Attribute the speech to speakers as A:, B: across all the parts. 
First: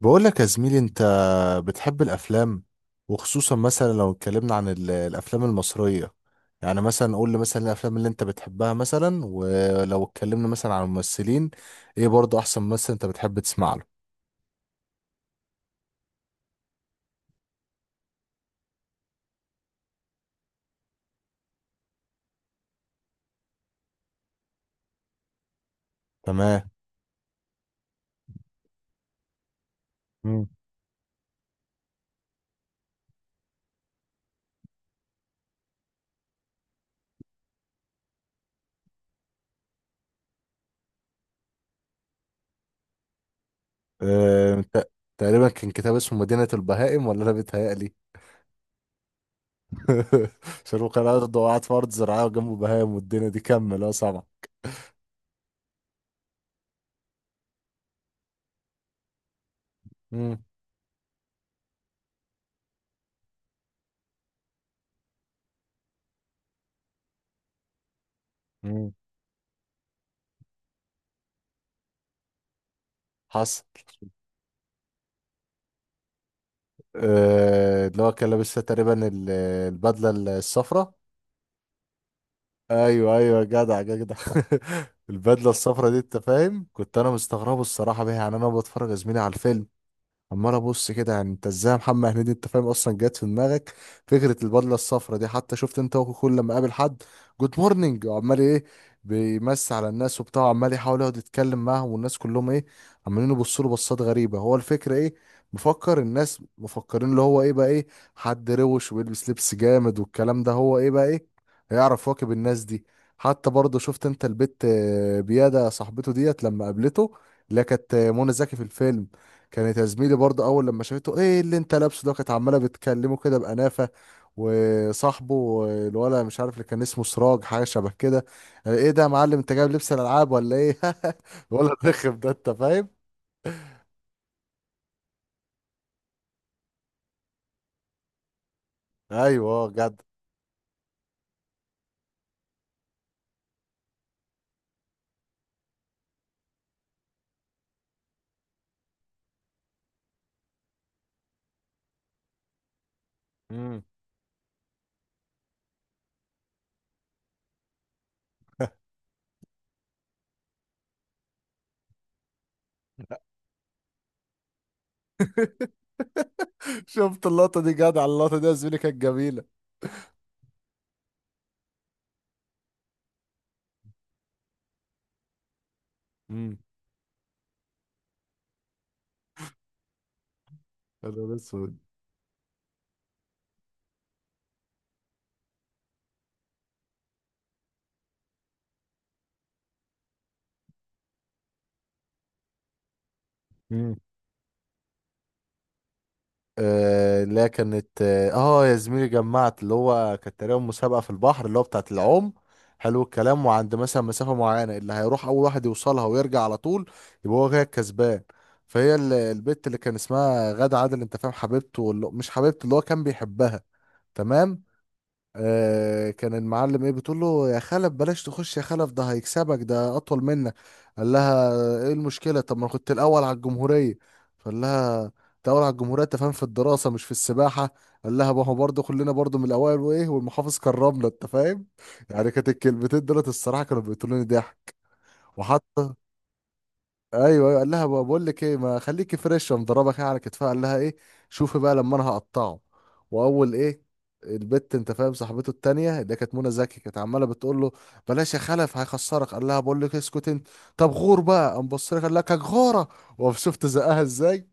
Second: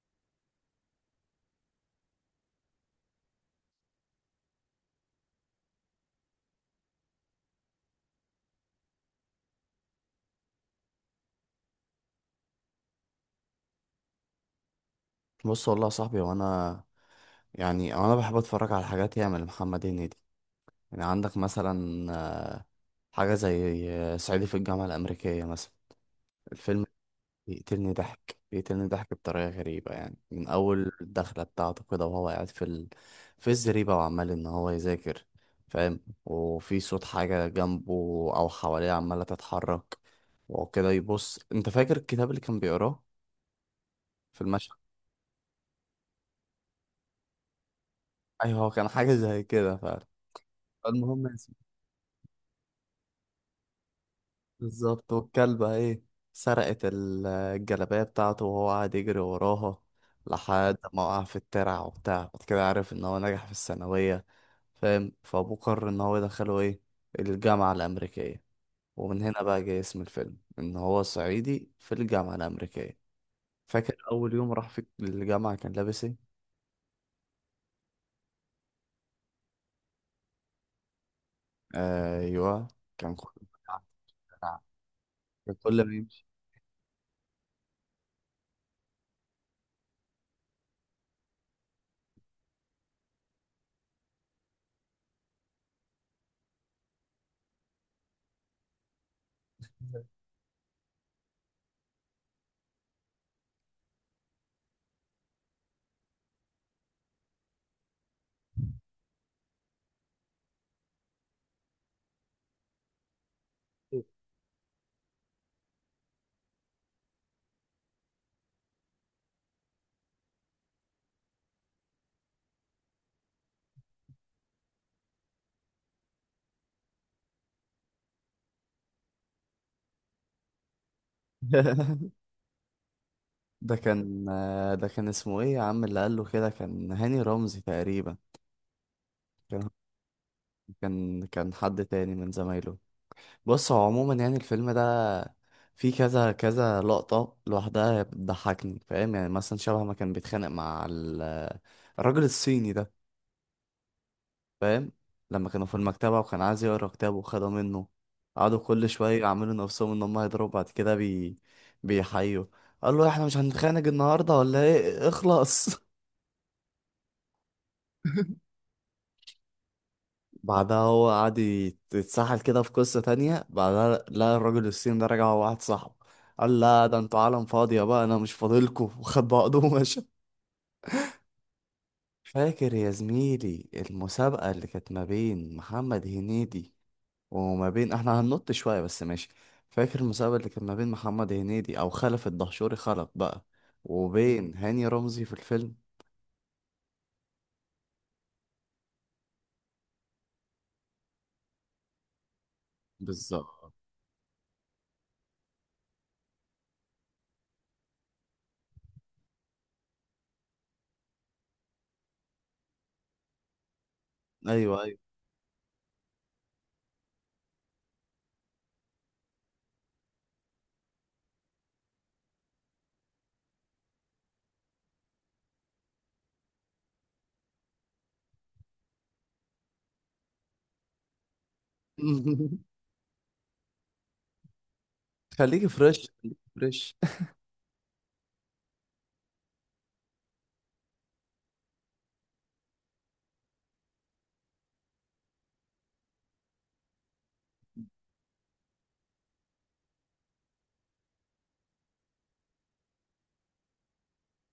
A: بقول لك يا زميلي، انت بتحب الافلام؟ وخصوصا مثلا لو اتكلمنا عن الافلام المصريه، يعني مثلا قول لي مثلا إيه الافلام اللي انت بتحبها مثلا، ولو اتكلمنا مثلا عن الممثلين، ايه برضه احسن ممثل انت بتحب تسمع له؟
B: بص، والله يا صاحبي. وانا يعني انا بحب اتفرج على حاجات ياما لمحمد هنيدي. يعني عندك مثلا آه، حاجه زي صعيدي في الجامعه الامريكيه مثلا.
A: تمام.
B: الفيلم بيقتلني ضحك، بيقتلني ضحك بطريقه غريبه، يعني
A: مم.
B: من اول الدخله بتاعته كده وهو قاعد في الزريبه وعمال ان هو يذاكر، فاهم، وفي صوت حاجه جنبه او حواليه عماله تتحرك وكده يبص. انت فاكر الكتاب اللي كان بيقراه في
A: اه،
B: المشهد؟
A: انت تقريبا كان كتاب اسمه مدينه البهائم، ولا انا بيتهيألي؟
B: ايوه، هو كان حاجه زي كده فعلا.
A: عشان هو كان
B: المهم،
A: ارضه وقعد في ارض زراعيه وجنبه بهائم والدنيا دي، كمل اه سامع.
B: بالظبط، والكلبة ايه سرقت الجلابية بتاعته وهو قاعد يجري وراها
A: مم.
B: لحد ما وقع في الترع وبتاع. بعد كده عرف ان هو نجح في الثانوية، فاهم، فابوه قرر ان هو يدخله ايه، الجامعة الأمريكية.
A: مم.
B: ومن هنا بقى جاي اسم الفيلم ان هو صعيدي في الجامعة الأمريكية.
A: حصل.
B: فاكر أول يوم راح في الجامعة كان لابس ايه؟
A: اه، اللي هو كان لابس تقريبا البدله الصفراء.
B: آه، أيوه، كان
A: ايوه
B: كله
A: ايوه، جدع
B: بتاع
A: جدع.
B: الترع.
A: البدله
B: كان كل
A: الصفرا
B: ما
A: دي انت
B: يمشي.
A: فاهم، كنت انا مستغربه الصراحه بيها. يعني انا بتفرج يا زميلي على الفيلم، عمال ابص كده، يعني انت ازاي يا محمد هنيدي انت فاهم اصلا جت في دماغك فكره البدله الصفراء دي؟ حتى شفت انت هو كل لما قابل حد، جود مورنينج وعمال ايه، بيمسي على الناس وبتاع، عمال يحاول يقعد يتكلم معاهم، والناس كلهم ايه، عمالين يبصوا له بصات غريبه. هو الفكره ايه، مفكر الناس مفكرين اللي هو ايه بقى، ايه حد روش ويلبس لبس جامد والكلام ده؟ هو ايه بقى، ايه هيعرف يواكب الناس دي؟ حتى برضه شفت انت البت بياده صاحبته ديت لما قابلته، اللي هي كانت منى زكي في الفيلم، كانت يا زميلي برضه اول لما شافته، ايه اللي انت لابسه ده؟ كانت عماله بتكلمه كده بانافه. وصاحبه الولد مش عارف اللي كان اسمه سراج حاجه شبه كده، ايه ده يا معلم، انت جايب لبس الالعاب ولا ايه؟ الولد رخم ده انت فاهم.
B: ده كان ده كان اسمه ايه يا عم اللي قال له كده؟ كان هاني رمزي تقريبا.
A: ايوه
B: كان
A: جد.
B: كان حد تاني من زمايله. بص، هو عموما يعني الفيلم ده فيه كذا كذا لقطة لوحدها بتضحكني، فاهم، يعني مثلا شبه ما كان بيتخانق مع الراجل الصيني ده،
A: امم.
B: فاهم، لما كانوا في المكتبة وكان عايز يقرا كتابه وخده منه، قعدوا كل شوية يعملوا نفسهم ان هم هيضربوا بعد كده بيحيوا. قال له احنا مش هنتخانق النهارده ولا ايه، اخلص.
A: شفت اللقطه دي جدع، اللقطه دي يا زميلي كانت جميله.
B: بعدها هو قعد يتسحل كده في قصة تانية. بعدها لقى الراجل الصيني ده رجع هو واحد صاحبه،
A: امم.
B: قال لا ده انتوا عالم فاضية، بقى انا مش فاضلكوا. وخد بعضه ومشى.
A: انا اسود.
B: فاكر يا زميلي المسابقة اللي كانت ما بين محمد هنيدي وما بين، احنا هننط شوية بس ماشي. فاكر المسابقة اللي كانت ما بين محمد هنيدي او خلف الدهشوري خلف بقى، وبين هاني رمزي في الفيلم.
A: آه، اللي هي كانت يا زميلي جمعت، اللي هو كانت تقريبا مسابقة في البحر اللي هو بتاعت العوم. حلو الكلام.
B: بالظبط.
A: وعند مثلا مسافة معينة، اللي هيروح أول واحد يوصلها ويرجع على طول، يبقى هو كده الكسبان. فهي البت اللي كان اسمها غادة عادل أنت فاهم، حبيبته، مش حبيبته، اللي هو كان بيحبها. تمام.
B: ايوه، ايوه.
A: آه، كان المعلم ايه بتقول له، يا خلف بلاش تخش، يا خلف ده هيكسبك، ده اطول منك. قال لها، ايه المشكله؟ طب ما أنا كنت الاول على الجمهوريه. فقال لها، انت اول على الجمهوريه انت فاهم في الدراسه، مش في السباحه. قال لها، ما هو برضه كلنا برضه من الاوائل وايه، والمحافظ كرمنا انت فاهم. يعني كانت الكلمتين دولت الصراحه كانوا بيقتلوني ضحك.
B: خليك
A: وحتى
B: فريش، خليك فريش.
A: ايوه، أيوة، قال لها بقى، بقول لك ايه ما خليكي فريش. قام ضربك إيه على كتفها، قال لها ايه، شوفي بقى لما انا هقطعه. واول ايه، البت انت فاهم صاحبته التانية اللي كانت منى زكي، كانت عماله بتقول له، بلاش يا خلف هيخسرك. قال لها بقول لك اسكت انت، طب غور بقى. قام بص لها قال لك، غوره. وشفت زقها ازاي.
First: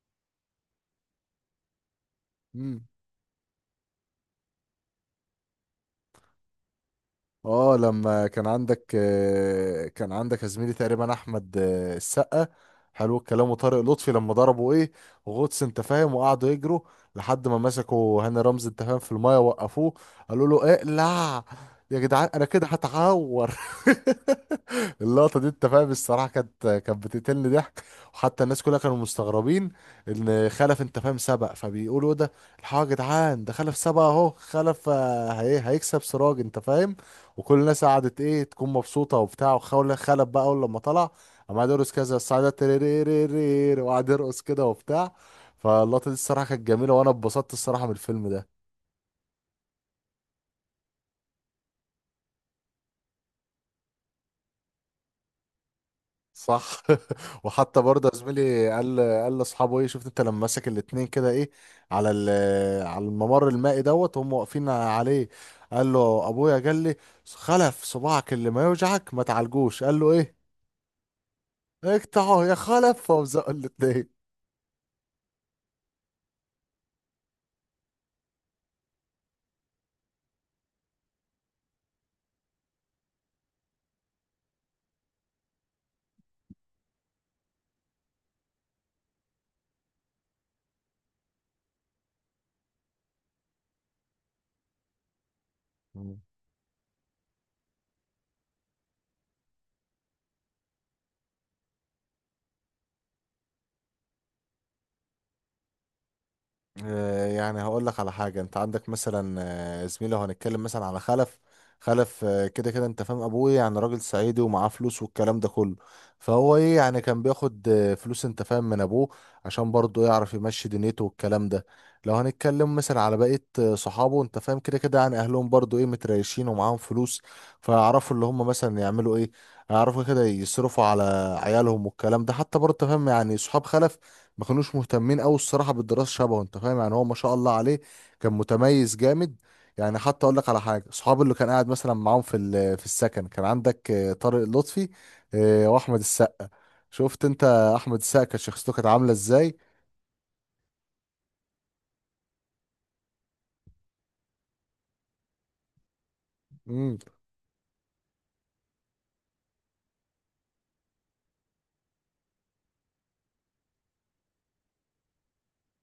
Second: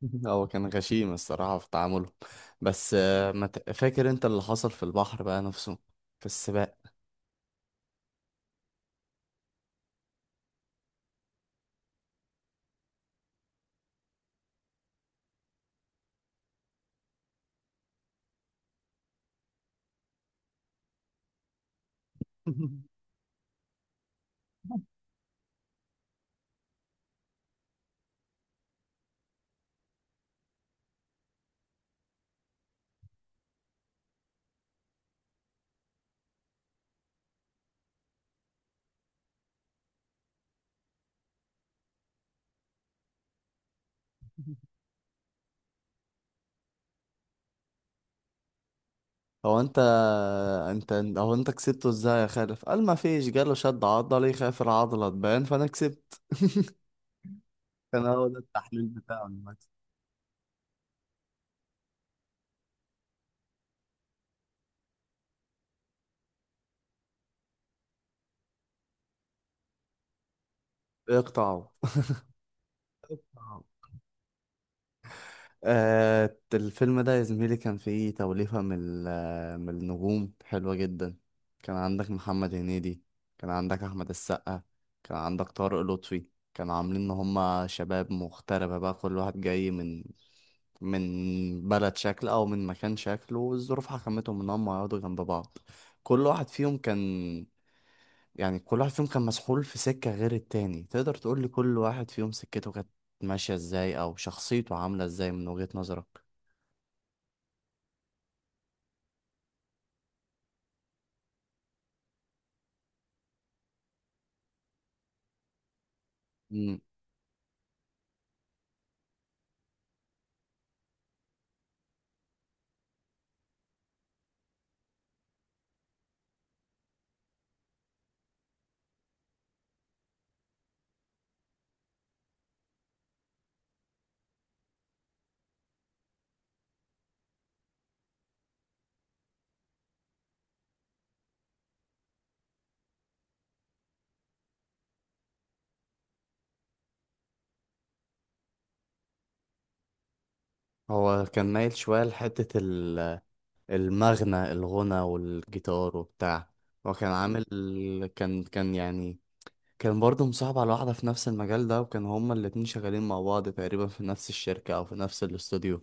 B: هو كان غشيم الصراحة في تعامله.
A: مم.
B: بس آه، ما ت- فاكر انت اللي حصل في البحر بقى نفسه في السباق؟
A: اه، لما كان عندك، يا زميلي تقريبا احمد السقا. حلو الكلام. وطارق لطفي لما ضربوا ايه، غطس انت فاهم وقعدوا يجروا، لحد ما مسكوا هاني رمزي انت فاهم في المايه، وقفوه قالوا له اقلع، يا جدعان انا كده هتعور. اللقطه دي انت فاهم الصراحه كانت بتقتلني ضحك. وحتى الناس كلها كانوا مستغربين ان خلف انت فاهم سبق، فبيقولوا إيه ده الحاجه؟ يا جدعان ده خلف سبق اهو، خلف هي هيكسب سراج انت فاهم. وكل الناس قعدت ايه، تكون مبسوطه وبتاع. وخول خلف بقى اول لما طلع، قام قاعد يرقص كذا السعاده، تريريريرير، وقعد يرقص كده وبتاع. فاللقطه دي الصراحه كانت جميله، وانا اتبسطت الصراحه من الفيلم ده.
B: هو انت انت هو انت كسبته ازاي يا خالف؟ قال ما فيش، جاله شد عضلي، خاف العضلة تبان فانا كسبت.
A: صح. وحتى
B: كان
A: برضه يا
B: هو ده
A: زميلي،
B: التحليل
A: قال
B: بتاعه
A: قال
B: المكسب.
A: لاصحابه ايه، شفت انت لما مسك الاتنين كده ايه، على الممر المائي دوت وهم واقفين عليه. قال له، ابويا قال لي، خلف صباعك اللي ما يوجعك ما تعالجوش. قال له ايه،
B: اقطعه.
A: اقطعه يا خلف. فمزقوا الاتنين.
B: آه، الفيلم ده يا زميلي كان فيه توليفة من من النجوم حلوة جدا. كان عندك محمد هنيدي، كان عندك أحمد السقا، كان عندك طارق لطفي. كانوا عاملين إن هما شباب مغتربة بقى، كل واحد جاي من بلد شكل أو من مكان شكله، والظروف حكمتهم إن هما يقعدوا جنب بعض. كل واحد فيهم كان مسحول في سكة غير التاني. تقدر تقولي كل واحد فيهم سكته كانت ماشية إزاي أو شخصيته عاملة إزاي من وجهة نظرك.
A: آه، يعني هقول لك على حاجة، انت عندك مثلا زميلي، لو هنتكلم مثلا على خلف. خلف كده كده انت فاهم، ابويا يعني راجل صعيدي ومعاه فلوس والكلام ده كله، فهو ايه
B: مم.
A: يعني، كان بياخد فلوس انت فاهم من ابوه، عشان برضه يعرف يمشي دنيته والكلام ده. لو هنتكلم مثلا على بقية صحابه انت فاهم، كده كده يعني اهلهم برضه ايه، متريشين ومعاهم فلوس، فيعرفوا اللي هم مثلا يعملوا ايه، يعرفوا كده يصرفوا على عيالهم والكلام ده. حتى برضه فاهم، يعني صحاب خلف ما كانوش مهتمين قوي الصراحه بالدراسه شبهه انت فاهم، يعني هو ما شاء الله عليه كان متميز جامد. يعني حتى اقول لك على حاجه، صحابي اللي كان قاعد مثلا معاهم في في السكن، كان عندك طارق لطفي واحمد السقا. شفت انت احمد السقا كانت شخصيته كانت عامله ازاي.
B: هو كان مايل شوية لحتة الغنى والجيتار وبتاع. هو
A: امم.
B: كان عامل، كان كان يعني كان برضه مصاحب على واحدة في نفس المجال ده، وكان هما الاتنين شغالين مع بعض تقريبا في نفس الشركة أو في نفس الاستوديو،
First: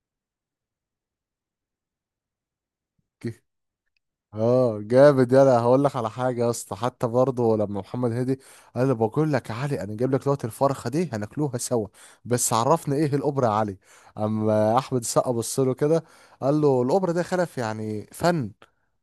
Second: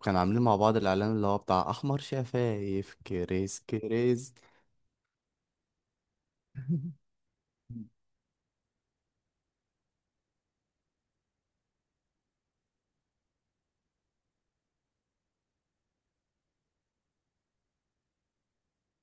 B: وكان عاملين مع بعض الإعلان اللي هو بتاع أحمر شفايف، كريس كريس.
A: اه جامد. يلا هقول لك على حاجه يا اسطى، حتى برضه لما محمد هادي قال لي، بقول لك يا علي انا جايب لك دلوقتي الفرخه دي هناكلوها سوا، بس عرفني ايه الاوبرا يا علي. اما احمد السقا بص له كده قال له، الاوبرا ده خلف يعني فن.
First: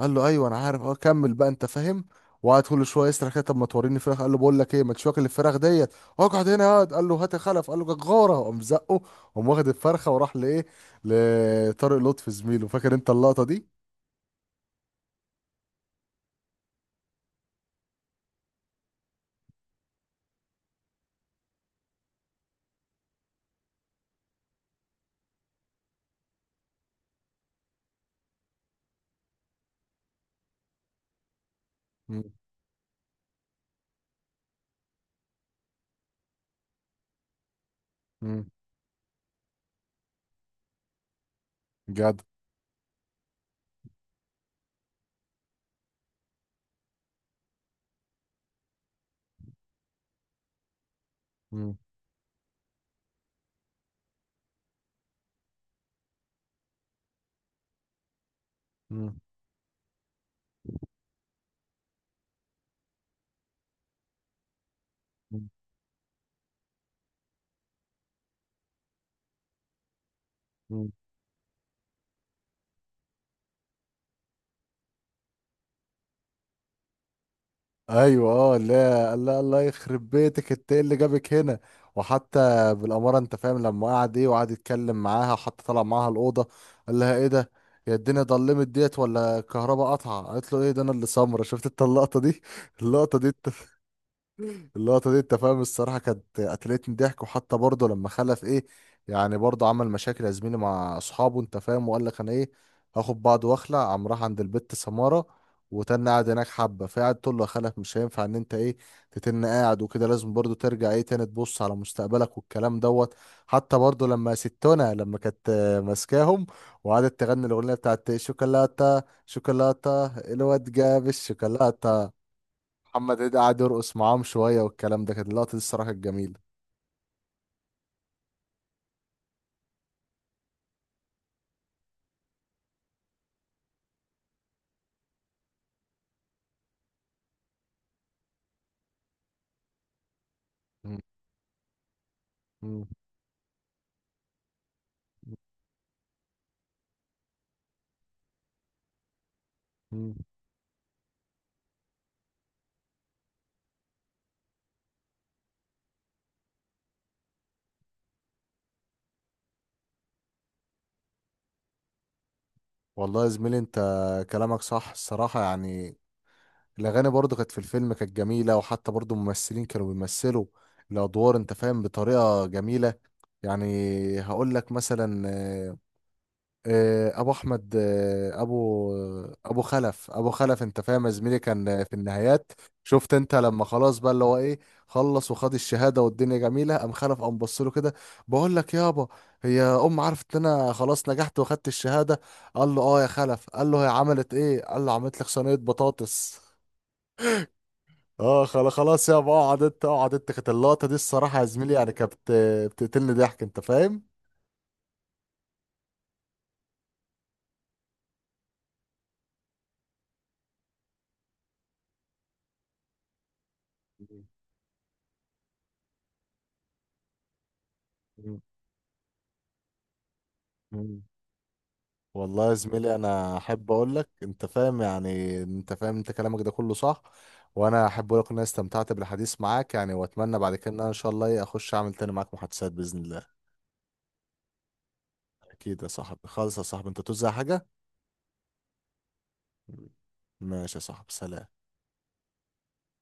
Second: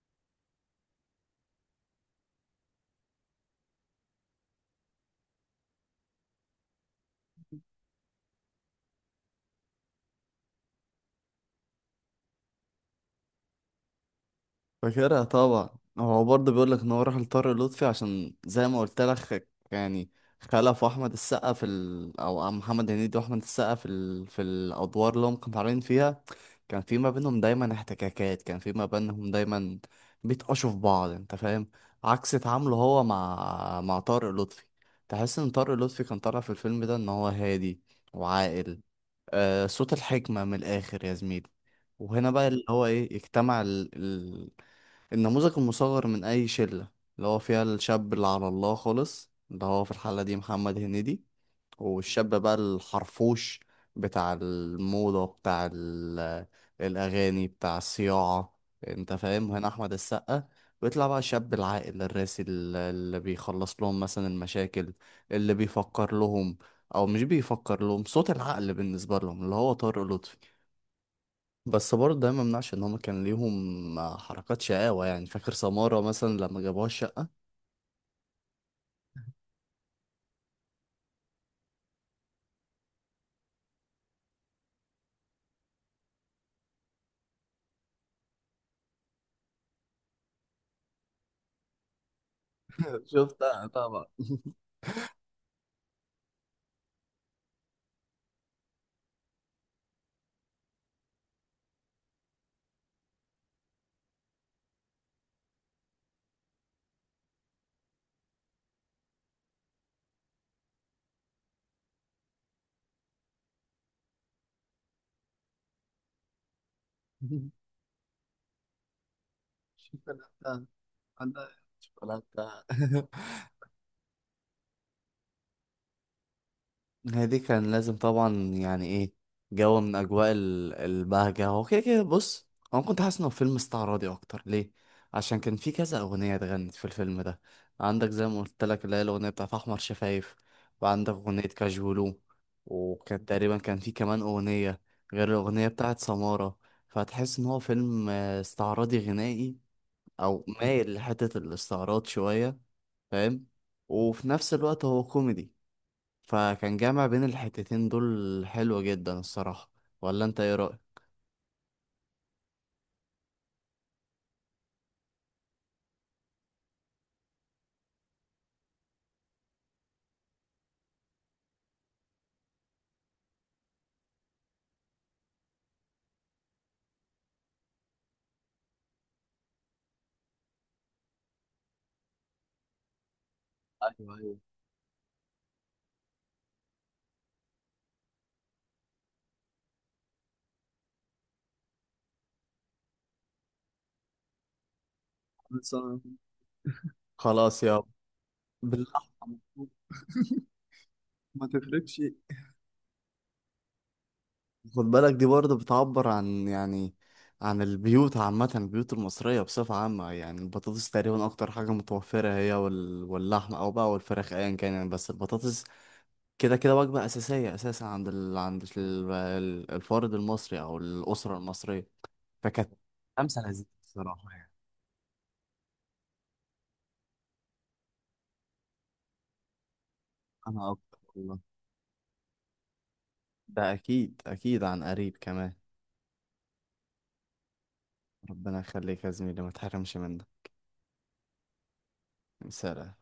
A: قال له، ايوه انا عارف، اه كمل بقى انت فاهم. وقعد كل شويه يسرح كده، طب ما توريني فراخ. قال له، بقول لك ايه ما تشوك الفراخ ديت، اقعد هنا اقعد. قال له، هات الخلف. قال له جغاره، قام زقه. قام واخد الفرخه وراح لايه، لطارق لطفي زميله. فاكر انت اللقطه دي؟
B: فاكرها طبعا. هو برضه بيقول لك ان هو راح لطارق لطفي عشان زي ما قلت لك يعني خلف احمد السقا او محمد هنيدي واحمد السقا في الادوار اللي هم كانوا طالعين فيها، كان في ما بينهم دايما احتكاكات، كان في ما بينهم دايما بيتقشوا في بعض، انت فاهم، عكس تعامله هو مع طارق لطفي. تحس ان طارق لطفي كان طالع في الفيلم ده ان هو هادي
A: مم.
B: وعاقل. آه، صوت الحكمة من الاخر يا زميلي.
A: جدع.
B: وهنا بقى اللي هو ايه، اجتمع النموذج المصغر من أي شلة، اللي هو فيها الشاب اللي على الله خالص، اللي هو في الحالة دي محمد هنيدي،
A: مم.
B: والشاب بقى الحرفوش بتاع الموضة بتاع الأغاني بتاع الصياعة، أنت
A: مم.
B: فاهم، هنا أحمد السقا. بيطلع بقى الشاب العاقل الراسي اللي بيخلص لهم مثلا المشاكل،
A: مم.
B: اللي بيفكر لهم أو مش بيفكر لهم، صوت العقل بالنسبة لهم اللي هو طارق لطفي.
A: مم.
B: بس برضه ده ما منعش ان هم كان ليهم حركات شقاوة. يعني فاكر سمارة مثلا لما جابوها الشقة؟
A: ايوه اه لا، الله الله يخرب بيتك، انت ايه اللي جابك هنا؟ وحتى بالاماره انت فاهم لما قعد ايه، وقعد يتكلم معاها، وحتى طلع معاها الاوضه قال لها، ايه ده، يا الدنيا ضلمت ديت ولا الكهرباء قطعه؟ قالت له، ايه ده انا اللي سمره. شفت انت اللقطه دي؟ اللقطه دي،
B: شفتها طبعا.
A: اللقطة دي انت فاهم الصراحة كانت قتلتني ضحك. وحتى برضه لما خلف ايه، يعني برضه عمل مشاكل يا زميلي مع اصحابه انت فاهم، وقال لك انا ايه، هاخد بعض واخلع. قام راح عند البت سمارة وتن قاعد هناك حبة، فقعد تقول له يا خلف مش هينفع ان انت ايه، تتن قاعد وكده، لازم برضه ترجع ايه تاني تبص على مستقبلك والكلام دوت. حتى برضه لما ستونا لما كانت ماسكاهم، وقعدت تغني الاغنية بتاعت شوكولاتة شوكولاتة،
B: شوكولاتة،
A: الواد جاب
B: أنا
A: الشوكولاتة.
B: شوكولاتة.
A: محمد عيد قعد يرقص معاهم شوية والكلام ده، كانت اللقطة دي الصراحة كانت جميلة.
B: هي دي كان لازم طبعا يعني ايه، جو من اجواء البهجة. هو كده كده بص. هو كنت حاسس انه فيلم استعراضي اكتر ليه؟ عشان كان في كذا اغنية اتغنت في الفيلم ده. عندك زي ما قلت لك اللي هي الاغنية بتاعت احمر شفايف،
A: مم.
B: وعندك اغنية كاجولو،
A: مم.
B: وكان تقريبا كان في كمان اغنية غير الاغنية بتاعت سمارة. فهتحس ان هو فيلم استعراضي غنائي،
A: مم.
B: او مايل لحتة الاستعراض شوية، فاهم، وفي نفس الوقت هو كوميدي. فكان جامع بين الحتتين دول حلو جدا الصراحة. ولا انت ايه رأيك؟
A: والله يا زميلي، انت كلامك صح الصراحة. يعني الأغاني برضو كانت في الفيلم كانت جميلة، وحتى برضو الممثلين كانوا بيمثلوا الأدوار انت فاهم بطريقة جميلة. يعني هقول لك مثلا ابو احمد آه، ابو ابو خلف، ابو خلف انت فاهم يا زميلي كان في النهايات. شفت انت لما خلاص بقى
B: ايوه،
A: اللي هو
B: ايوه.
A: ايه، خلص وخد الشهاده والدنيا جميله، قام خلف قام بص له كده، بقول لك يابا، هي ام عرفت ان انا خلاص نجحت واخدت الشهاده؟ قال له، اه يا خلف. قال له، هي عملت ايه؟ قال له، عملت لك صينيه
B: بس أنا-
A: بطاطس.
B: خلاص يا
A: اه، خلاص
B: باللحمه.
A: يابا اقعد انت، اقعد انت. كانت اللقطه دي الصراحه يا
B: ما
A: زميلي يعني
B: تفرقش.
A: بتقتلني ضحك انت فاهم.
B: خد بالك، دي برضه بتعبر عن، يعني، عن البيوت عامة، البيوت المصرية بصفة عامة. يعني البطاطس تقريبا أكتر حاجة متوفرة، هي واللحمة أو بقى والفراخ أيا كان، يعني، بس البطاطس كده كده وجبة أساسية أساسا عند الفرد المصري أو الأسرة المصرية.
A: والله يا
B: فكانت
A: زميلي انا
B: خمسة لذيذة
A: احب اقول لك
B: الصراحة
A: انت
B: يعني.
A: فاهم، يعني انت فاهم انت كلامك ده كله صح. وانا احب اقول لك ان انا استمتعت بالحديث معاك، يعني واتمنى بعد كده
B: انا
A: ان انا ان
B: اكتر
A: شاء الله
B: والله.
A: إيه، اخش اعمل تاني معاك محادثات باذن الله.
B: ده اكيد، اكيد عن قريب كمان.
A: اكيد يا صاحبي، خالص يا صاحبي، انت توزع حاجه.
B: ربنا يخليك يا زميلي، ما تحرمش من ده.
A: ماشي يا صاحبي، سلام.
B: سلام.